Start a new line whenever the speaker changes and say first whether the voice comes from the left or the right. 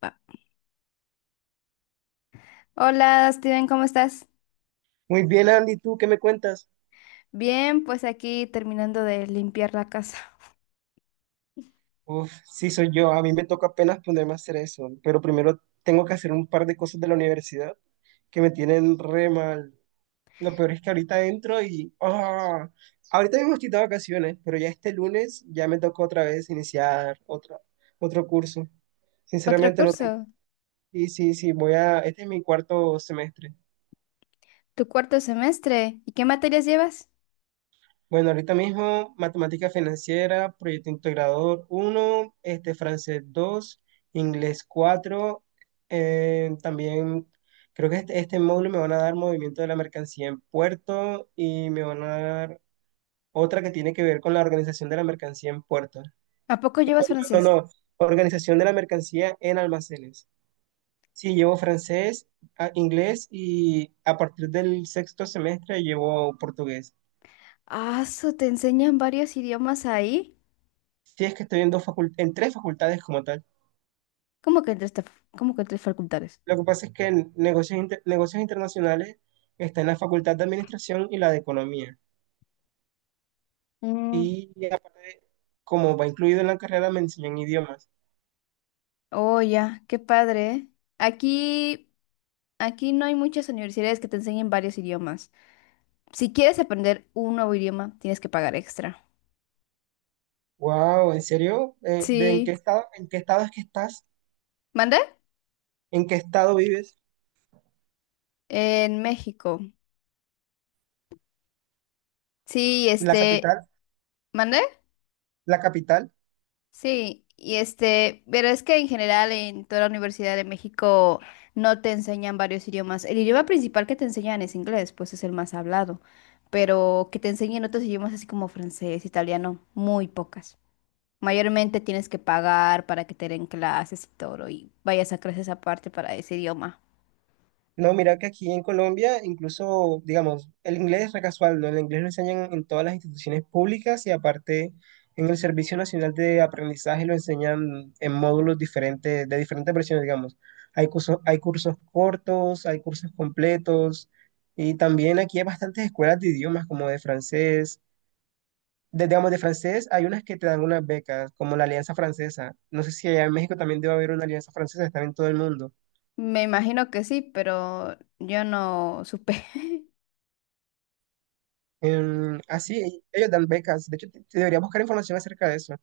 left: Va. Hola, Steven, ¿cómo estás?
right: Muy bien, Andy, ¿tú qué me cuentas?
left: Bien, pues aquí terminando de limpiar la casa.
right: Uf, sí soy yo, a mí me toca apenas ponerme a hacer eso, pero primero tengo que hacer un par de cosas de la universidad que me tienen re mal. Lo peor es que ahorita entro. Ahorita mismo estoy de vacaciones, pero ya este lunes ya me tocó otra vez iniciar otro curso.
left: Otro
right: Sinceramente no tengo.
left: curso,
right: Sí, sí, sí. Este es mi cuarto semestre.
left: tu cuarto semestre. ¿Y qué materias llevas?
right: Bueno, ahorita mismo matemática financiera, proyecto integrador uno, francés 2, inglés 4, también creo que este módulo me van a dar movimiento de la mercancía en puerto y me van a dar otra que tiene que ver con la organización de la mercancía en puerto.
left: ¿A poco llevas
right: No,
left: francés?
right: no, organización de la mercancía en almacenes. Sí, llevo francés, inglés y a partir del sexto semestre llevo portugués.
left: Ah, su, ¿te enseñan varios idiomas ahí?
right: Sí, es que estoy en en tres facultades como tal.
left: ¿Cómo que en tres, cómo que en tres facultades?
right: Lo que pasa es que en negocios internacionales está en la Facultad de Administración y la de Economía.
left: Mm.
right: Y aparte, como va incluido en la carrera, me enseñan idiomas.
left: Oh, ya, qué padre, ¿eh? Aquí, Aquí no hay muchas universidades que te enseñen varios idiomas. Si quieres aprender un nuevo idioma, tienes que pagar extra.
right: Wow, ¿en serio? ¿De
left: Sí.
right: en qué estado es que estás?
left: ¿Mande?
right: ¿En qué estado vives?
left: En México. Sí,
right: ¿La capital?
left: ¿mande?
right: ¿La capital?
left: Sí, y este, pero es que en general en toda la Universidad de México no te enseñan varios idiomas. El idioma principal que te enseñan es inglés, pues es el más hablado, pero que te enseñen otros idiomas así como francés, italiano, muy pocas. Mayormente tienes que pagar para que te den clases y todo, y vayas a clases aparte para ese idioma.
right: No, mira que aquí en Colombia, incluso, digamos, el inglés es re casual, ¿no? El inglés lo enseñan en todas las instituciones públicas y aparte en el Servicio Nacional de Aprendizaje lo enseñan en módulos diferentes, de diferentes versiones, digamos. Hay cursos cortos, hay cursos completos y también aquí hay bastantes escuelas de idiomas como de francés. Digamos, de francés hay unas que te dan unas becas, como la Alianza Francesa. No sé si allá en México también debe haber una Alianza Francesa, están en todo el mundo.
left: Me imagino que sí, pero yo no supe.
right: Así, ellos dan becas. De hecho, te debería buscar información acerca de eso.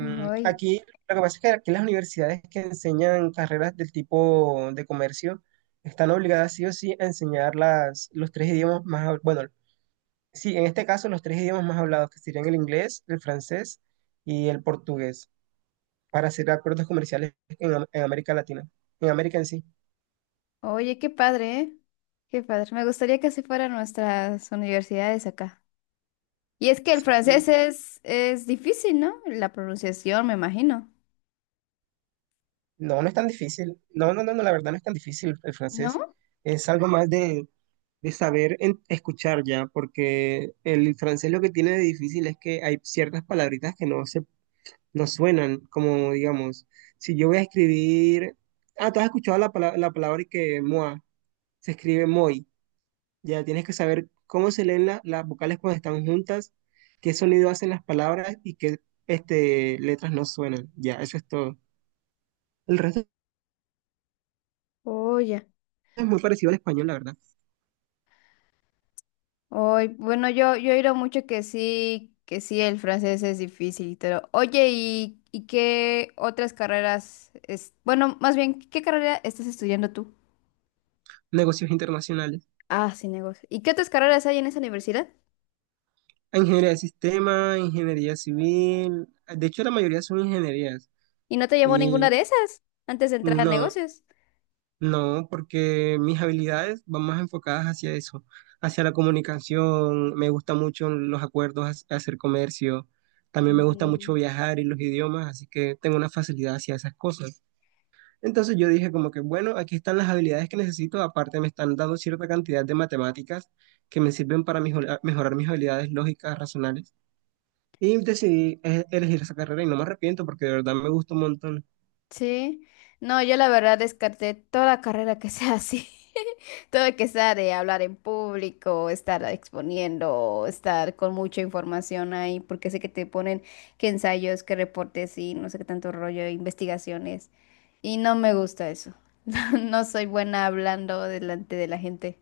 left: Ay.
right: aquí, lo que pasa es que aquí las universidades que enseñan carreras del tipo de comercio están obligadas sí o sí a enseñar los tres idiomas más, bueno, sí, en este caso los tres idiomas más hablados, que serían el inglés, el francés y el portugués, para hacer acuerdos comerciales en América Latina, en América en sí.
left: Oye, qué padre, ¿eh? Qué padre. Me gustaría que así fueran nuestras universidades acá. Y es que el francés
right: Sí.
left: es difícil, ¿no? La pronunciación, me imagino.
right: No, no es tan difícil. No, no, no, no, la verdad no es tan difícil el francés.
left: ¿No?
right: Es algo más de, saber escuchar ya, porque el francés lo que tiene de difícil es que hay ciertas palabritas que no suenan, como digamos, si yo voy a escribir, ah, tú has escuchado la palabra y que moi, se escribe moi, ya tienes que saber cómo se leen las vocales cuando están juntas, qué sonido hacen las palabras y qué letras no suenan, ya, eso es todo. El resto
left: Oye.
right: es muy parecido al español, la verdad.
left: Oye, bueno, yo he oído mucho que sí, el francés es difícil, pero oye, ¿ y qué otras carreras es? Bueno, más bien, ¿qué carrera estás estudiando tú?
right: Negocios internacionales.
left: Ah, sí, negocios. ¿Y qué otras carreras hay en esa universidad?
right: A Ingeniería de sistema, ingeniería civil. De hecho, la mayoría son ingenierías.
left: ¿Y no te llamó ninguna
right: Y
left: de esas antes de entrar a
right: no,
left: negocios?
right: no, porque mis habilidades van más enfocadas hacia eso, hacia la comunicación. Me gusta mucho los acuerdos, hacer comercio. También me gusta mucho
left: Mm.
right: viajar y los idiomas, así que tengo una facilidad hacia esas cosas. Entonces yo dije como que, bueno, aquí están las habilidades que necesito, aparte me están dando cierta cantidad de matemáticas que me sirven para mejorar mis habilidades lógicas, racionales. Y decidí elegir esa carrera y no me arrepiento porque de verdad me gusta un montón.
left: Sí, no, yo la verdad descarté toda carrera que sea así, todo que sea de hablar en público, estar exponiendo, o estar con mucha información ahí, porque sé que te ponen que ensayos, que reportes y no sé qué tanto rollo, investigaciones, y no me gusta eso. No soy buena hablando delante de la gente,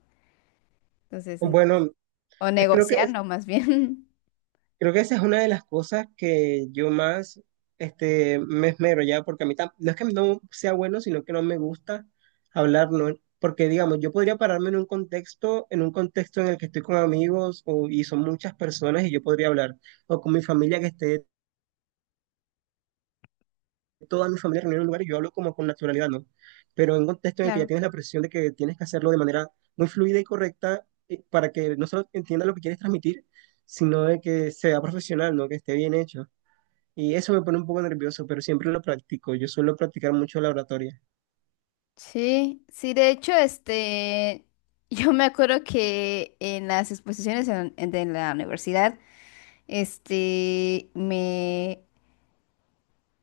left: entonces no.
right: Bueno,
left: O
right: eh, creo que, es-
left: negociando más bien.
right: creo que esa es una de las cosas que yo más me esmero ya, porque a mí no es que no sea bueno, sino que no me gusta hablar, ¿no? Porque digamos, yo podría pararme en un contexto en el que estoy con amigos y son muchas personas y yo podría hablar, o con mi familia que esté toda mi familia reunida en un lugar y yo hablo como con naturalidad, ¿no? Pero en un contexto en el que ya
left: Claro.
right: tienes la presión de que tienes que hacerlo de manera muy fluida y correcta para que no solo entienda lo que quieres transmitir, sino de que sea profesional, ¿no? Que esté bien hecho. Y eso me pone un poco nervioso, pero siempre lo practico. Yo suelo practicar mucho la oratoria.
left: Sí, sí, de hecho, yo me acuerdo que en las exposiciones de la universidad, este, me,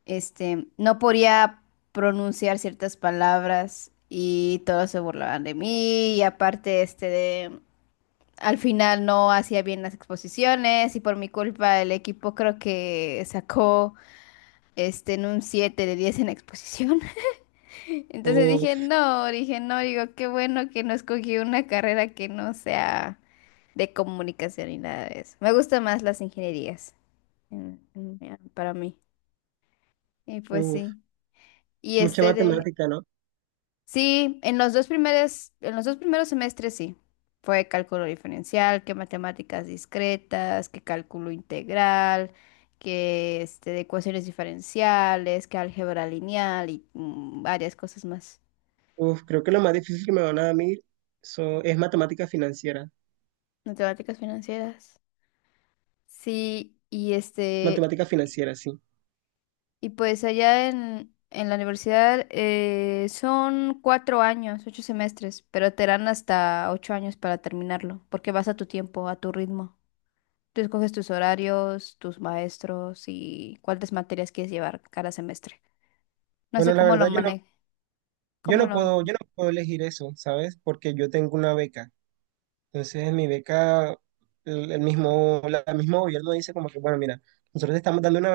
left: no podía pronunciar ciertas palabras y todos se burlaban de mí y aparte, al final no hacía bien las exposiciones y por mi culpa el equipo creo que sacó, en un 7 de 10 en la exposición. Entonces
right: Uf,
left: dije, no, digo, qué bueno que no escogí una carrera que no sea de comunicación y nada de eso. Me gustan más las ingenierías para mí. Y pues
right: uf,
left: sí. Y
right: mucha
left: este de...
right: matemática, ¿no?
left: Sí, en los dos primeros, en los dos primeros semestres sí. Fue cálculo diferencial, que matemáticas discretas, que cálculo integral, que este, de ecuaciones diferenciales, que álgebra lineal y mm, varias cosas más.
right: Uf, creo que lo más difícil que me van a dar a mí es matemática financiera.
left: Matemáticas financieras. Sí, y este,
right: Matemática financiera, sí.
left: y pues allá en la universidad son 4 años, 8 semestres, pero te dan hasta 8 años para terminarlo, porque vas a tu tiempo, a tu ritmo. Tú escoges tus horarios, tus maestros y cuántas materias quieres llevar cada semestre. No sé
right: Bueno, la
left: cómo lo
right: verdad yo no,
left: manejo,
right: yo
left: cómo
right: no
left: lo...
right: puedo, yo no puedo elegir eso, ¿sabes? Porque yo tengo una beca. Entonces, en mi beca, el mismo gobierno dice como que, bueno, mira, nosotros te estamos dando una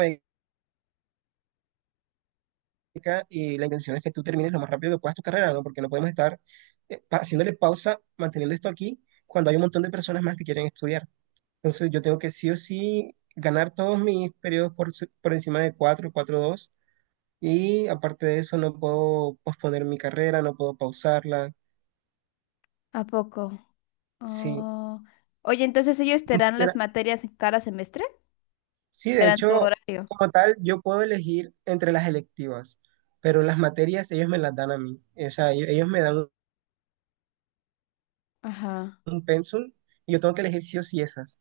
right: beca y la intención es que tú termines lo más rápido que puedas tu carrera, ¿no? Porque no podemos estar haciéndole pausa, manteniendo esto aquí, cuando hay un montón de personas más que quieren estudiar. Entonces, yo tengo que sí o sí ganar todos mis periodos por encima de 4 4 dos. Y aparte de eso, no puedo posponer mi carrera, no puedo pausarla.
left: ¿A poco?
right: Sí.
left: Oh. Oye, entonces ellos te
right: Ni
left: dan
right: siquiera.
left: las materias en cada semestre,
right: Sí,
left: te
right: de
left: dan tu
right: hecho,
left: horario.
right: como tal, yo puedo elegir entre las electivas, pero las materias ellos me las dan a mí. O sea, ellos me dan un
left: Ajá.
right: pensum y yo tengo que elegir sí o sí esas.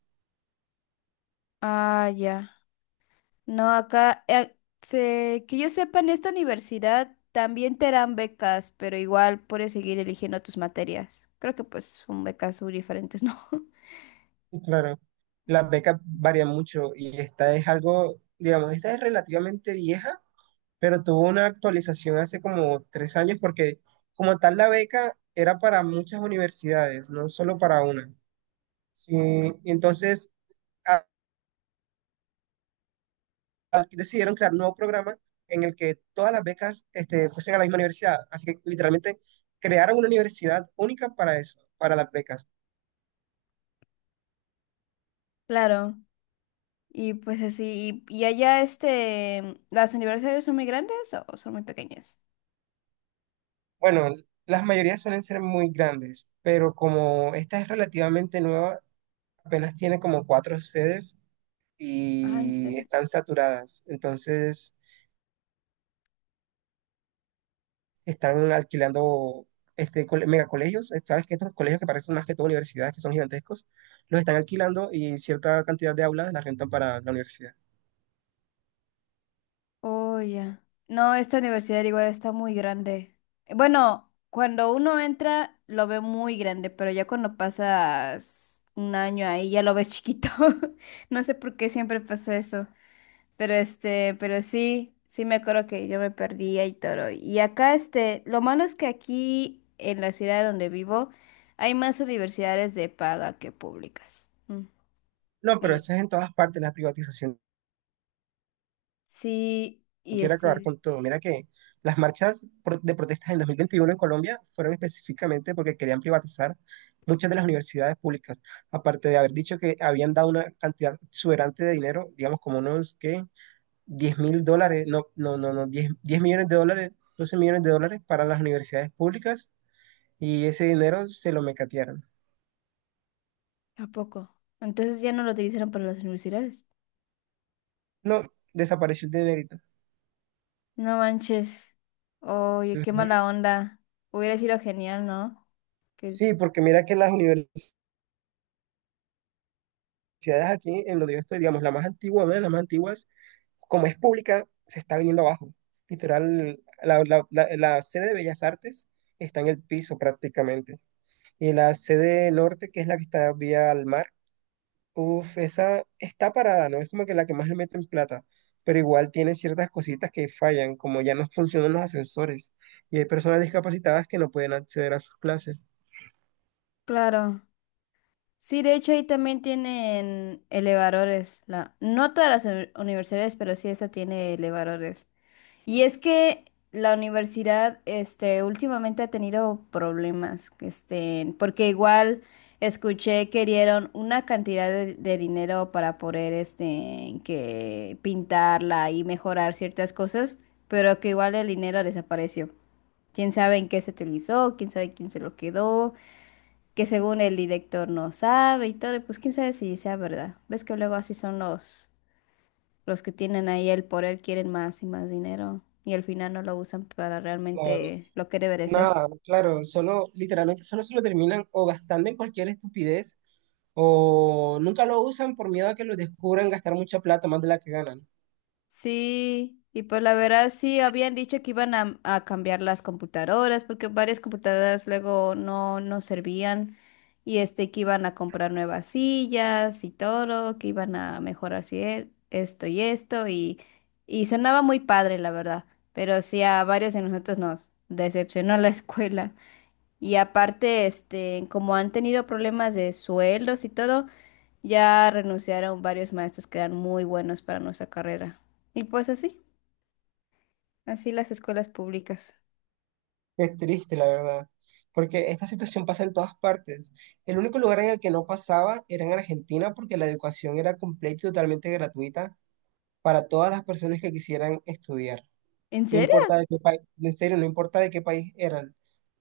left: Ah, ya. No, acá, que yo sepa, en esta universidad también te dan becas, pero igual puedes seguir eligiendo tus materias. Creo que pues son becas muy diferentes, ¿no?
right: Y, claro, las becas varían mucho y esta es algo, digamos, esta es relativamente vieja, pero tuvo una actualización hace como 3 años porque como tal la beca era para muchas universidades, no solo para una. Sí, entonces decidieron crear un nuevo programa en el que todas las becas fuesen a la misma universidad. Así que literalmente crearon una universidad única para eso, para las becas.
left: Claro, y pues así, y allá este, ¿las universidades son muy grandes o son muy pequeñas?
right: Bueno, las mayorías suelen ser muy grandes, pero como esta es relativamente nueva, apenas tiene como cuatro sedes
left: Ah, ¿en
right: y
left: serio?
right: están saturadas. Entonces están alquilando megacolegios. Sabes que estos colegios que parecen más que todo universidades, que son gigantescos, los están alquilando y cierta cantidad de aulas las rentan para la universidad.
left: Oh, ya. No, esta universidad igual está muy grande. Bueno, cuando uno entra lo ve muy grande, pero ya cuando pasas un año ahí ya lo ves chiquito. No sé por qué siempre pasa eso. Pero este, pero sí, sí me acuerdo que yo me perdía y todo. Y acá este, lo malo es que aquí en la ciudad donde vivo hay más universidades de paga que públicas. Mm.
right: No, pero
left: Y-
right: eso es en todas partes, la privatización
left: Sí, y
right: quiere acabar
left: este.
right: con todo. Mira que las marchas de protestas en 2021 en Colombia fueron específicamente porque querían privatizar muchas de las universidades públicas, aparte de haber dicho que habían dado una cantidad exuberante de dinero, digamos como unos que 10.000 dólares, no, no, no, no, diez millones de dólares, 12 millones de dólares para las universidades públicas y ese dinero se lo mecatearon.
left: ¿A poco? Entonces ya no lo utilizaron para las universidades.
right: No, desapareció el dinerito.
left: No manches. Oye, qué
right: Ujú.
left: mala onda. Hubiera sido genial, ¿no? Que,
right: Sí, porque mira que las universidades aquí en donde yo estoy, digamos, la más antigua, una de las más antiguas, como es pública, se está viniendo abajo. Literal, la sede de Bellas Artes está en el piso prácticamente. Y la sede norte, que es la que está vía al mar, uff, esa está parada, ¿no? Es como que la que más le meten plata. Pero igual tiene ciertas cositas que fallan, como ya no funcionan los ascensores. Y hay personas discapacitadas que no pueden acceder a sus clases.
left: claro. Sí, de hecho ahí también tienen elevadores. No todas las universidades, pero sí esta tiene elevadores. Y es que la universidad, este, últimamente ha tenido problemas, este, porque igual escuché que dieron una cantidad de dinero para poder, este, que pintarla y mejorar ciertas cosas, pero que igual el dinero desapareció. Quién sabe en qué se utilizó, quién sabe quién se lo quedó, que según el director no sabe y todo, y pues quién sabe si sea verdad. Ves que luego así son los que tienen ahí el poder quieren más y más dinero y al final no lo usan para
right: Claro,
left: realmente lo que debe de ser.
right: nada, claro, solo, literalmente, solo se lo terminan o gastando en cualquier estupidez o nunca lo usan por miedo a que los descubran gastar mucha plata más de la que ganan.
left: Sí, y pues la verdad sí habían dicho que iban a cambiar las computadoras porque varias computadoras luego no servían y este que iban a comprar nuevas sillas y todo, que iban a mejorar esto y esto y sonaba muy padre la verdad, pero sí a varios de nosotros nos decepcionó la escuela. Y aparte, este, como han tenido problemas de sueldos y todo, ya renunciaron varios maestros que eran muy buenos para nuestra carrera. Y pues así, así las escuelas públicas.
right: Es triste, la verdad, porque esta situación pasa en todas partes. El único lugar en el que no pasaba era en Argentina porque la educación era completa y totalmente gratuita para todas las personas que quisieran estudiar.
left: ¿En
right: No
left: serio?
right: importa de qué país, en serio, no importa de qué país eran.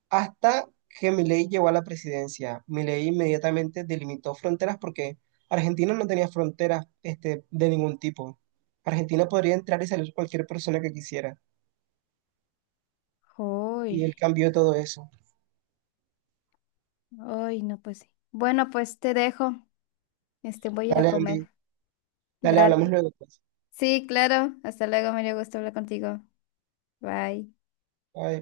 right: Hasta que Milei llegó a la presidencia. Milei inmediatamente delimitó fronteras porque Argentina no tenía fronteras de ningún tipo. Argentina podría entrar y salir cualquier persona que quisiera. Y él
left: Uy,
right: cambió todo eso.
left: uy, no, pues sí. Bueno, pues te dejo. Este, voy a ir a
right: Dale,
left: comer.
right: Andy. Dale, hablamos
left: Dale.
right: luego, pues.
left: Sí, claro. Hasta luego, me dio gusto hablar contigo. Bye.
right: Bye.